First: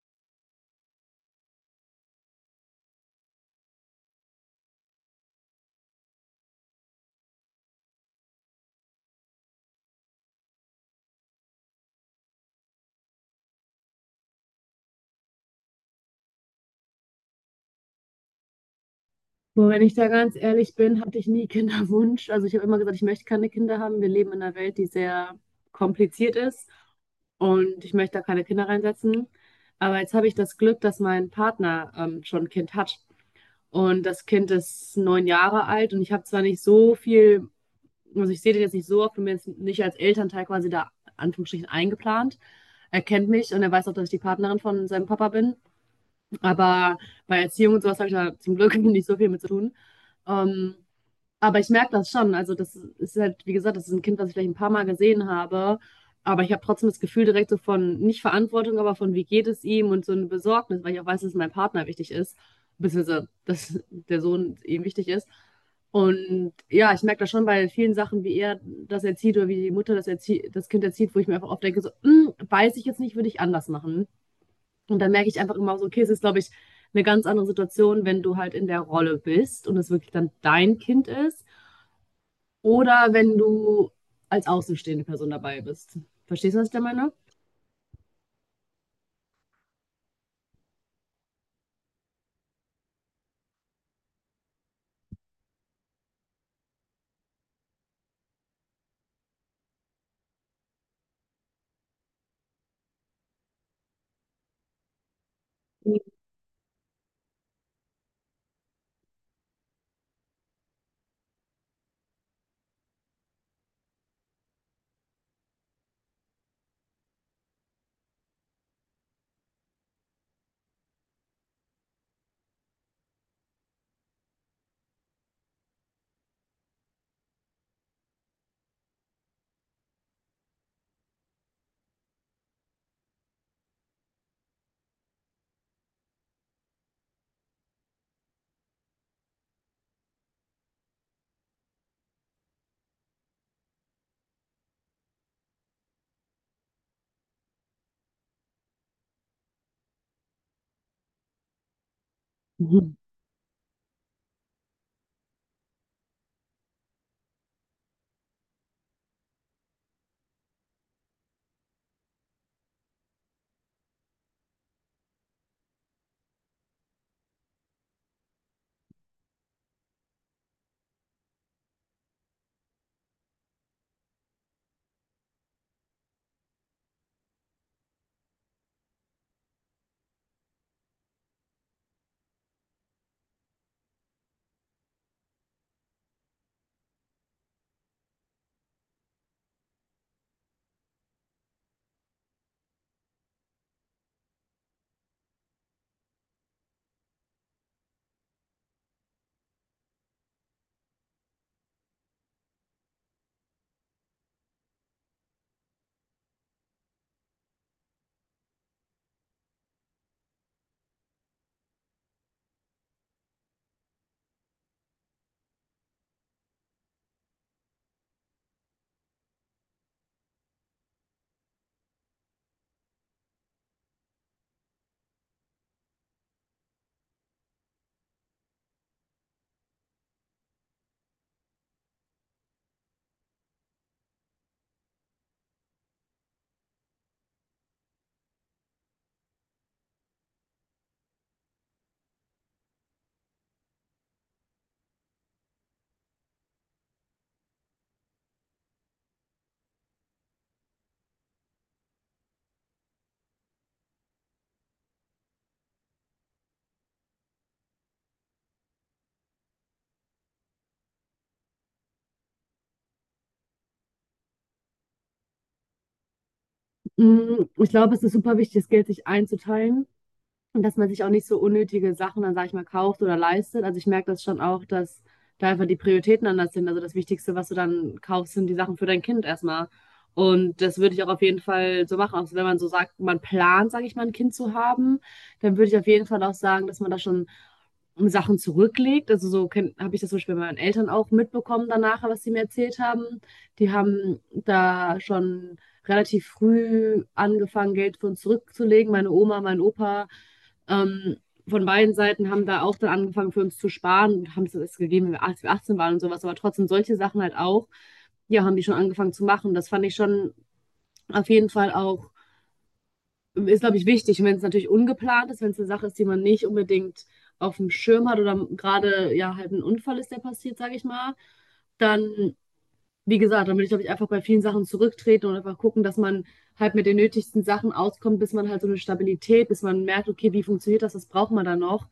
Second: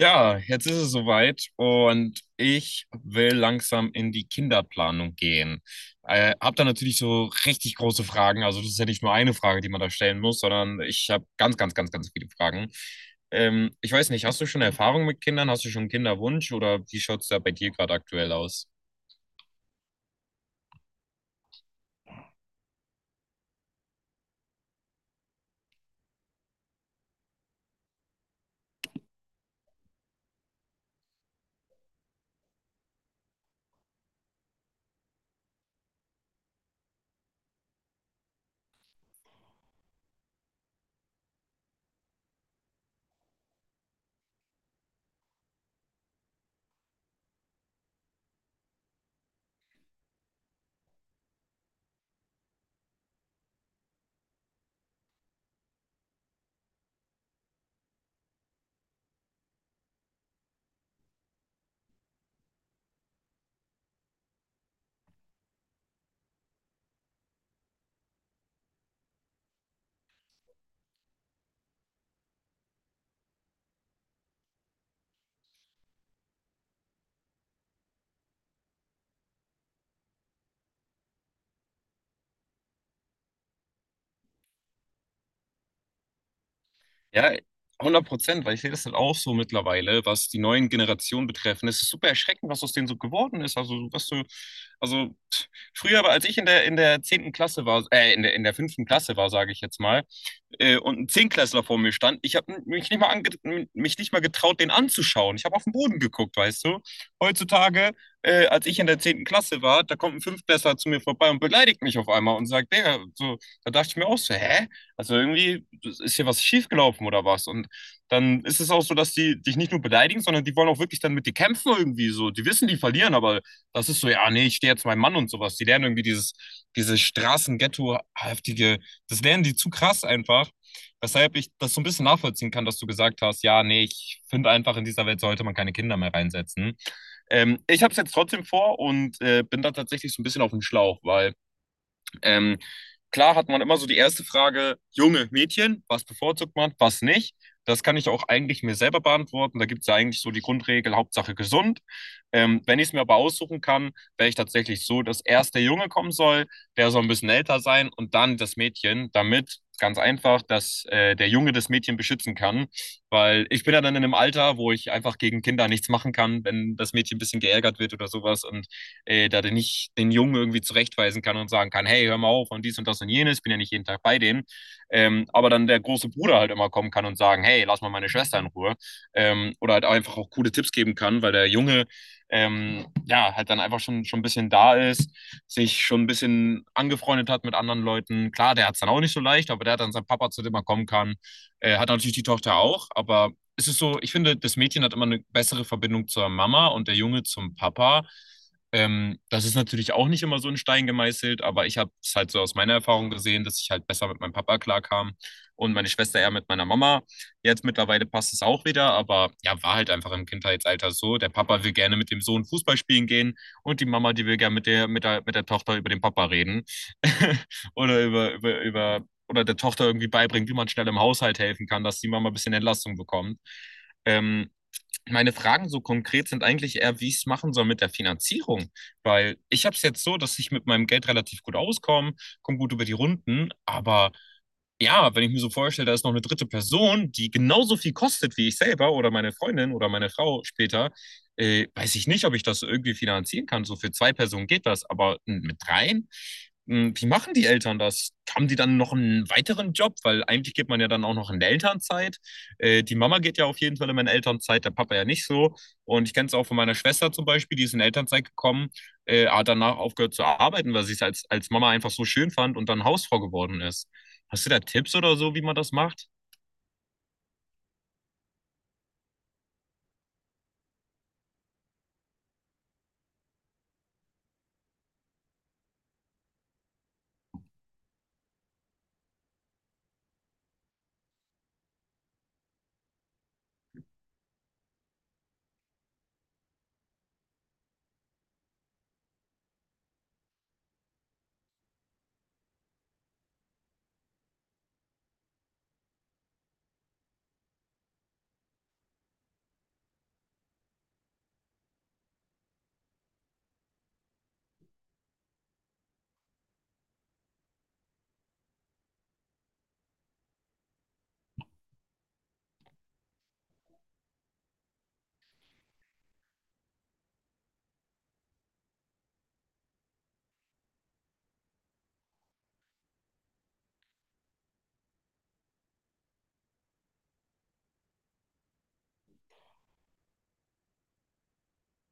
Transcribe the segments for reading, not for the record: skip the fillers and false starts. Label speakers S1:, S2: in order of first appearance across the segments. S1: Ja, jetzt ist es soweit und ich will langsam in die Kinderplanung gehen. Hab da natürlich so richtig große Fragen. Also das ist ja nicht nur eine Frage, die man da stellen muss, sondern ich habe ganz, ganz, ganz, ganz viele Fragen. Ich weiß nicht, hast du schon Erfahrung mit Kindern? Hast du schon einen Kinderwunsch oder wie schaut es da bei dir gerade aktuell aus?
S2: Boah, wenn ich da ganz ehrlich bin, hatte ich nie Kinderwunsch. Also ich habe immer gesagt, ich möchte keine Kinder haben. Wir leben in einer Welt, die sehr kompliziert ist und ich möchte da keine Kinder reinsetzen. Aber jetzt habe ich das Glück, dass mein Partner schon ein Kind hat. Und das Kind ist 9 Jahre alt und ich habe zwar nicht so viel, also ich sehe den jetzt nicht so oft und bin jetzt nicht als Elternteil quasi da in Anführungsstrichen eingeplant. Er kennt mich und er weiß auch, dass ich die Partnerin von seinem Papa bin. Aber bei Erziehung und sowas habe ich da zum Glück nicht so viel mit zu tun. Ähm, aber ich merke das schon. Also, das ist halt, wie gesagt, das ist ein Kind, was ich vielleicht ein paar Mal gesehen habe. Aber ich habe trotzdem das Gefühl direkt so von, nicht Verantwortung, aber von, wie geht es ihm und so eine Besorgnis, weil ich auch weiß, dass mein Partner wichtig ist, beziehungsweise, dass der Sohn ihm wichtig ist. Und ja, ich merke das schon bei vielen Sachen, wie er das erzieht oder wie die Mutter das, erzie das Kind erzieht, wo ich mir einfach oft denke, so, "Mm, weiß ich jetzt nicht, würde ich anders machen." Und dann merke ich einfach immer so, okay, es ist, glaube ich, eine ganz andere Situation, wenn du halt in der Rolle bist und es wirklich dann dein Kind ist oder wenn du als außenstehende Person dabei bist. Verstehst du, was ich da meine?
S1: Ja, 100%, weil ich sehe das halt auch so mittlerweile, was die neuen Generationen betreffen. Es ist super erschreckend, was aus denen so geworden ist. Also, was du, also früher, aber als ich in der zehnten Klasse war, in der fünften Klasse war, sage ich jetzt mal, und ein Zehnklässler vor mir stand. Ich habe mich nicht mal getraut, den anzuschauen. Ich habe auf den Boden geguckt, weißt du. Heutzutage, als ich in der zehnten Klasse war, da kommt ein Fünftklässler zu mir vorbei und beleidigt mich auf einmal und sagt, Digga, so, da dachte ich mir auch so, hä? Also irgendwie ist hier was schiefgelaufen oder was? Und dann ist es auch so, dass die dich nicht nur beleidigen, sondern die wollen auch wirklich dann mit dir kämpfen irgendwie so. Die wissen, die verlieren, aber das ist so, ja, nee, ich stehe jetzt mein Mann und sowas. Die lernen irgendwie diese Straßenghetto-haftige, das lernen die zu krass einfach, weshalb ich das so ein bisschen nachvollziehen kann, dass du gesagt hast, ja, nee, ich finde einfach, in dieser Welt sollte man keine Kinder mehr reinsetzen. Ich habe es jetzt trotzdem vor und bin da tatsächlich so ein bisschen auf dem Schlauch, weil ähm, klar hat man immer so die erste Frage, junge Mädchen, was bevorzugt man, was nicht. Das kann ich auch eigentlich mir selber beantworten. Da gibt es ja eigentlich so die Grundregel, Hauptsache gesund. Wenn ich es
S2: Mhm.
S1: mir aber aussuchen kann, wäre ich tatsächlich so, dass erst der Junge kommen soll, der soll ein bisschen älter sein und dann das Mädchen, damit ganz einfach, dass der Junge das Mädchen beschützen kann. Weil ich bin ja dann in einem Alter, wo ich einfach gegen Kinder nichts machen kann, wenn das Mädchen ein bisschen geärgert wird oder sowas. Und da den nicht den Jungen irgendwie zurechtweisen kann und sagen kann, hey, hör mal auf und dies und das und jenes, ich bin ja nicht jeden Tag bei dem. Aber dann der große Bruder halt immer kommen kann und sagen, hey, lass mal meine Schwester in Ruhe. Oder halt einfach auch coole Tipps geben kann, weil der Junge ja halt dann einfach schon ein bisschen da ist, sich schon ein bisschen angefreundet hat mit anderen Leuten. Klar, der hat es dann auch nicht so leicht, aber der hat dann seinen Papa, zu dem er kommen kann. Hat natürlich die Tochter auch, aber es ist so, ich finde, das Mädchen hat immer eine bessere Verbindung zur Mama und der Junge zum Papa. Das ist natürlich auch nicht immer so in Stein gemeißelt, aber ich habe es halt so aus meiner Erfahrung gesehen, dass ich halt besser mit meinem Papa klarkam und meine Schwester eher mit meiner Mama. Jetzt mittlerweile passt es auch wieder, aber ja, war halt einfach im Kindheitsalter so. Der Papa will gerne mit dem Sohn Fußball spielen gehen und die Mama, die will gerne mit der Tochter über den Papa reden oder über, über, über, oder der Tochter irgendwie beibringen, wie man schnell im Haushalt helfen kann, dass die Mama ein bisschen Entlastung bekommt. Ähm, meine Fragen so konkret sind eigentlich eher, wie ich es machen soll mit der Finanzierung. Weil ich habe es jetzt so, dass ich mit meinem Geld relativ gut auskomme, komme gut über die Runden, aber ja, wenn ich mir so vorstelle, da ist noch eine dritte Person, die genauso viel kostet wie ich selber oder meine Freundin oder meine Frau später, weiß ich nicht, ob ich das irgendwie finanzieren kann. So für zwei Personen geht das, aber mit dreien? Wie machen die Eltern das? Haben die dann noch einen weiteren Job? Weil eigentlich geht man ja dann auch noch in Elternzeit. Die Mama geht ja auf jeden Fall immer in Elternzeit, der Papa ja nicht so. Und ich kenne es auch von meiner Schwester zum Beispiel, die ist in Elternzeit gekommen, hat danach aufgehört zu arbeiten, weil sie es als Mama einfach so schön fand und dann Hausfrau geworden ist. Hast du da Tipps oder so, wie man das macht?
S2: Hm, ich glaube, es ist super wichtig, das Geld sich einzuteilen. Und dass man sich auch nicht so unnötige Sachen dann, sag ich mal, kauft oder leistet. Also ich merke das schon auch, dass da einfach die Prioritäten anders sind. Also das Wichtigste, was du dann kaufst, sind die Sachen für dein Kind erstmal. Und das würde ich auch auf jeden Fall so machen. Also wenn man so sagt, man plant, sage ich mal, ein Kind zu haben, dann würde ich auf jeden Fall auch sagen, dass man da schon Sachen zurücklegt. Also so habe ich das zum Beispiel bei meinen Eltern auch mitbekommen danach, was sie mir erzählt haben. Die haben da schon relativ früh angefangen, Geld für uns zurückzulegen. Meine Oma, mein Opa, ähm, von beiden Seiten haben da auch dann angefangen für uns zu sparen und haben es erst gegeben, wenn wir 18 waren und sowas. Aber trotzdem solche Sachen halt auch, ja, haben die schon angefangen zu machen. Das fand ich schon auf jeden Fall auch, ist, glaube ich, wichtig. Und wenn es natürlich ungeplant ist, wenn es eine Sache ist, die man nicht unbedingt auf dem Schirm hat oder gerade ja halt ein Unfall ist, der passiert, sage ich mal, dann wie gesagt, dann würde ich, glaube ich, einfach bei vielen Sachen zurücktreten und einfach gucken, dass man halt mit den nötigsten Sachen auskommt, bis man halt so eine Stabilität, bis man merkt, okay, wie funktioniert das, das braucht man dann noch?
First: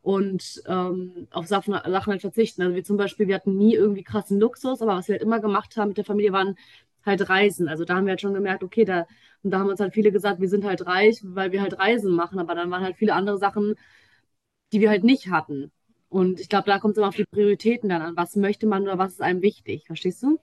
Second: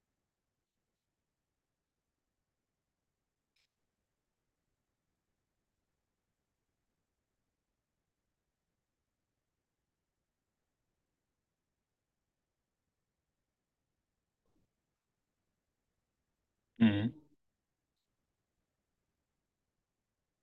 S2: Und auf Sachen halt verzichten. Also wir zum Beispiel, wir hatten nie irgendwie krassen Luxus, aber was wir halt immer gemacht haben mit der Familie, waren halt Reisen. Also da haben wir halt schon gemerkt, okay, da, und da haben uns halt viele gesagt, wir sind halt reich, weil wir halt Reisen machen, aber dann waren halt viele andere Sachen, die wir halt nicht hatten. Und ich glaube, da kommt es immer
S1: Mhm.
S2: auf die Prioritäten dann an. Was möchte man oder was ist einem wichtig? Verstehst du?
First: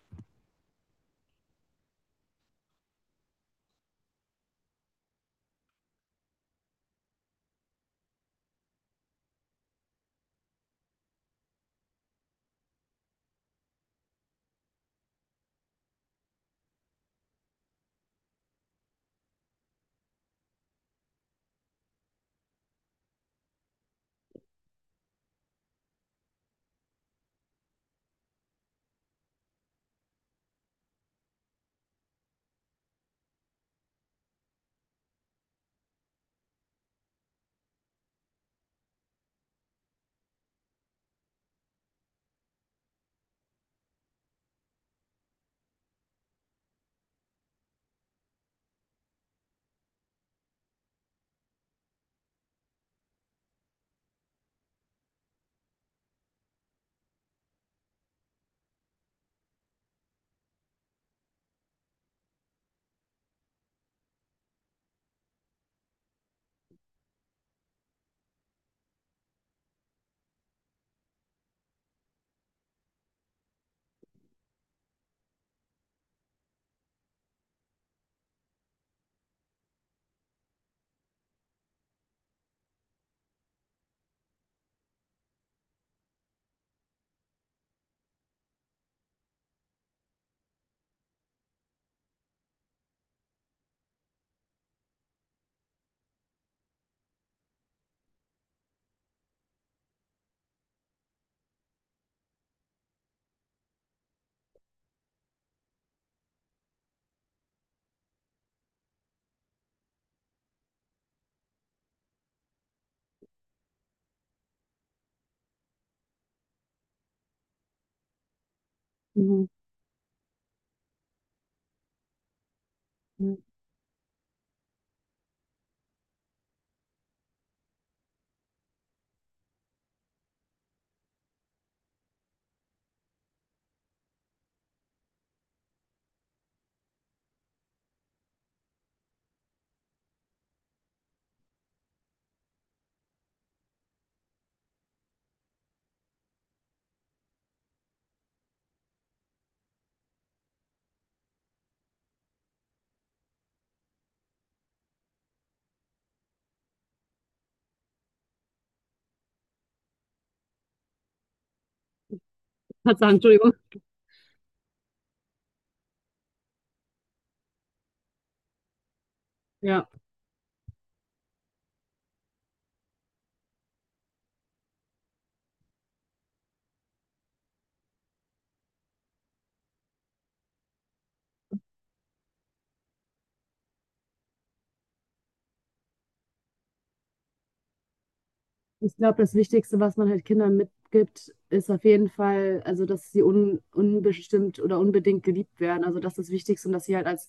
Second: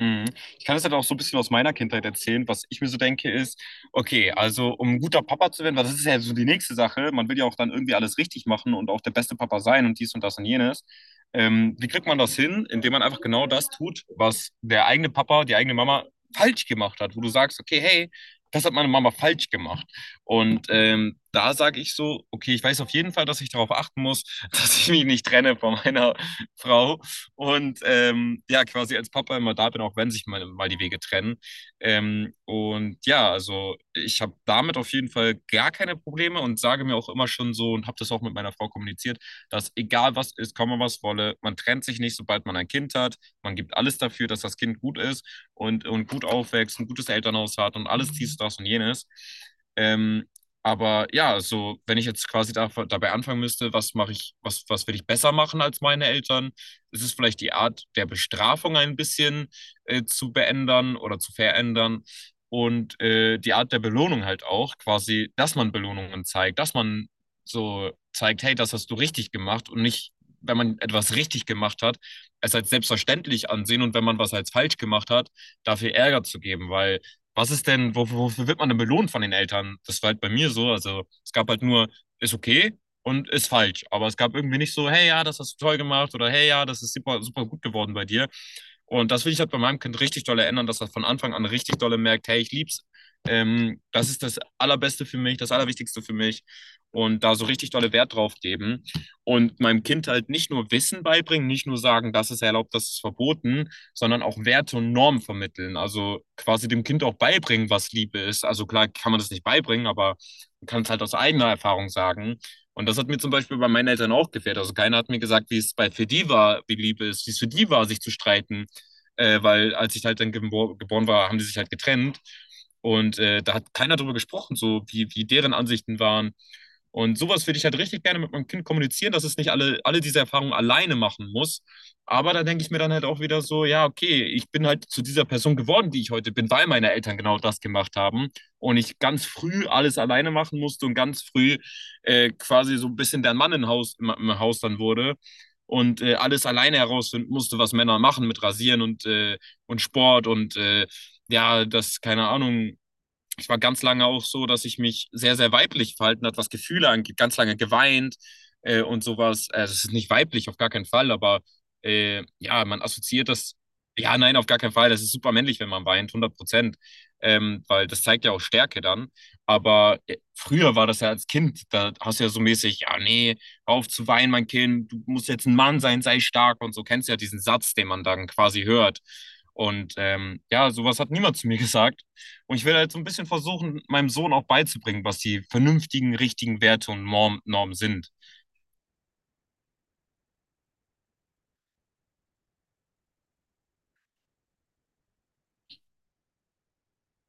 S1: Mhm. Ich kann das halt auch so ein bisschen aus meiner Kindheit erzählen. Was ich mir so denke, ist, okay, also um ein guter Papa zu werden, weil das ist ja so die nächste Sache. Man will ja auch dann irgendwie alles richtig machen und auch der beste Papa sein und dies und das und jenes. Wie kriegt man das hin? Indem man einfach genau das tut, was der eigene Papa, die eigene Mama falsch gemacht hat, wo du sagst, okay, hey, das hat meine Mama falsch gemacht. Und da sage ich so, okay, ich weiß auf jeden Fall, dass ich darauf achten muss, dass ich mich nicht trenne von meiner Frau und ja, quasi als Papa immer da bin, auch wenn sich mal die Wege trennen. Und ja, also ich habe damit auf jeden Fall gar keine Probleme und sage mir auch immer schon so und habe das auch mit meiner Frau kommuniziert, dass egal was ist, komme was wolle, man trennt sich nicht, sobald man ein Kind hat. Man gibt alles dafür, dass das Kind gut ist und gut aufwächst, ein gutes Elternhaus hat und alles dies, das und jenes. Ähm, aber ja, so wenn ich jetzt quasi dabei anfangen müsste, was mache ich, was will ich besser machen als meine Eltern? Ist es vielleicht die Art der Bestrafung ein bisschen zu beändern oder zu verändern? Und die Art der Belohnung halt auch, quasi, dass man Belohnungen zeigt, dass man so zeigt, hey, das hast du richtig gemacht und nicht, wenn man etwas richtig gemacht hat, es als selbstverständlich ansehen und wenn man was als falsch gemacht hat, dafür Ärger zu geben, weil was ist denn, wofür wird man denn belohnt von den Eltern? Das war halt bei mir so, also es gab halt nur, ist okay, und ist falsch. Aber es gab irgendwie nicht so, hey ja, das hast du toll gemacht oder hey ja, das ist super, super gut geworden bei dir. Und das will ich halt bei meinem Kind richtig doll ändern, dass er von Anfang an richtig dolle merkt, hey, ich lieb's. Das ist das Allerbeste für mich, das Allerwichtigste für mich. Und da so richtig dolle Wert drauf geben. Und meinem Kind halt nicht nur Wissen beibringen, nicht nur sagen, das ist erlaubt, das ist verboten, sondern auch Werte und Normen vermitteln. Also quasi dem Kind auch beibringen, was Liebe ist. Also klar kann man das nicht beibringen, aber man kann es halt aus eigener Erfahrung sagen. Und das hat mir zum Beispiel bei meinen Eltern auch gefehlt. Also keiner hat mir gesagt, wie es bei für die war, wie Liebe ist, wie es für die war, sich zu streiten,
S2: Mhm.
S1: weil als ich halt dann geboren war, haben die sich halt getrennt. Und
S2: Mhm.
S1: da hat keiner drüber gesprochen, so wie, wie deren Ansichten waren. Und sowas würde ich halt richtig gerne mit meinem Kind kommunizieren, dass es nicht alle diese Erfahrungen alleine machen muss. Aber da denke ich mir dann halt auch wieder so, ja, okay, ich bin halt zu dieser Person geworden, die ich heute bin, weil meine Eltern genau das gemacht haben und ich ganz früh alles alleine machen musste und ganz früh quasi so ein bisschen der Mann im Haus, im Haus dann wurde und alles alleine herausfinden musste, was Männer machen mit Rasieren und Sport und ja, das keine Ahnung, ich war ganz lange auch so, dass ich mich sehr, sehr weiblich verhalten hat, was Gefühle angeht, ganz lange geweint und sowas. Also es ist nicht weiblich, auf gar keinen Fall, aber ja, man
S2: Tatsache,
S1: assoziiert
S2: Entschuldigung.
S1: das, ja, nein, auf gar keinen Fall, das ist super männlich, wenn man weint, 100%, weil das zeigt ja auch Stärke dann.
S2: Ja.
S1: Aber früher war das ja als Kind, da hast du ja so mäßig, ja, nee, hör auf zu weinen, mein Kind, du musst jetzt ein Mann sein, sei stark und so, kennst du ja diesen Satz, den man dann quasi hört. Und ja, sowas hat niemand zu mir gesagt. Und ich will halt so ein bisschen versuchen, meinem Sohn auch beizubringen, was die vernünftigen, richtigen Werte und Normen sind.
S2: Ich glaube, das Wichtigste, was man halt Kindern mitgibt, ist auf jeden Fall, also dass sie un unbestimmt oder unbedingt geliebt werden. Also das ist das Wichtigste und dass sie halt als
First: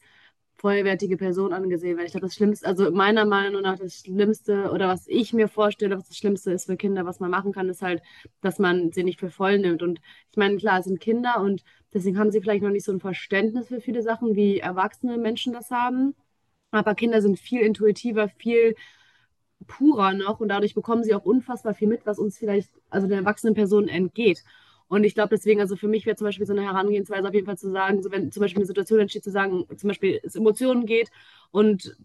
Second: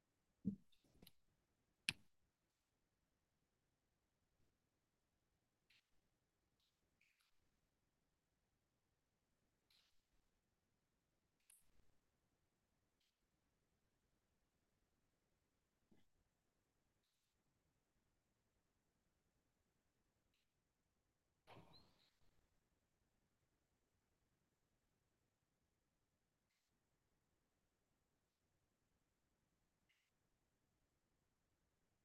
S2: vollwertige Person angesehen werden. Ich glaube, das Schlimmste, also meiner Meinung nach das Schlimmste oder was ich mir vorstelle, was das Schlimmste ist für Kinder, was man machen kann, ist halt, dass man sie nicht für voll nimmt. Und ich meine, klar, es sind Kinder und deswegen haben sie vielleicht noch nicht so ein Verständnis für viele Sachen, wie erwachsene Menschen das haben. Aber Kinder sind viel intuitiver, viel purer noch und dadurch bekommen sie auch unfassbar viel mit, was uns vielleicht, also den erwachsenen Personen entgeht. Und ich glaube deswegen, also für mich wäre zum Beispiel so eine Herangehensweise auf jeden Fall zu sagen, so wenn zum Beispiel eine Situation entsteht, zu sagen, zum Beispiel es Emotionen geht und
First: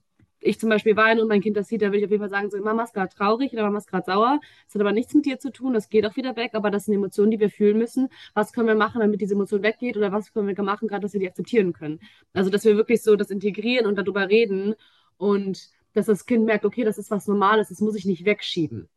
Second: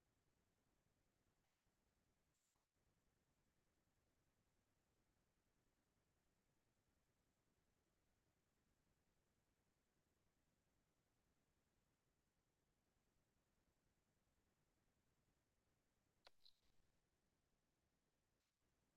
S2: ich zum Beispiel weine und mein Kind das sieht, dann würde ich auf jeden Fall sagen, so, Mama ist gerade traurig oder Mama ist gerade sauer. Das hat aber nichts mit dir zu tun, das geht auch wieder weg, aber das sind Emotionen, die wir fühlen müssen. Was können wir machen, damit diese Emotion weggeht oder was können wir machen, gerade dass wir die akzeptieren können? Also, dass wir wirklich so das integrieren und darüber reden und dass das Kind merkt, okay, das ist was Normales, das muss ich nicht wegschieben.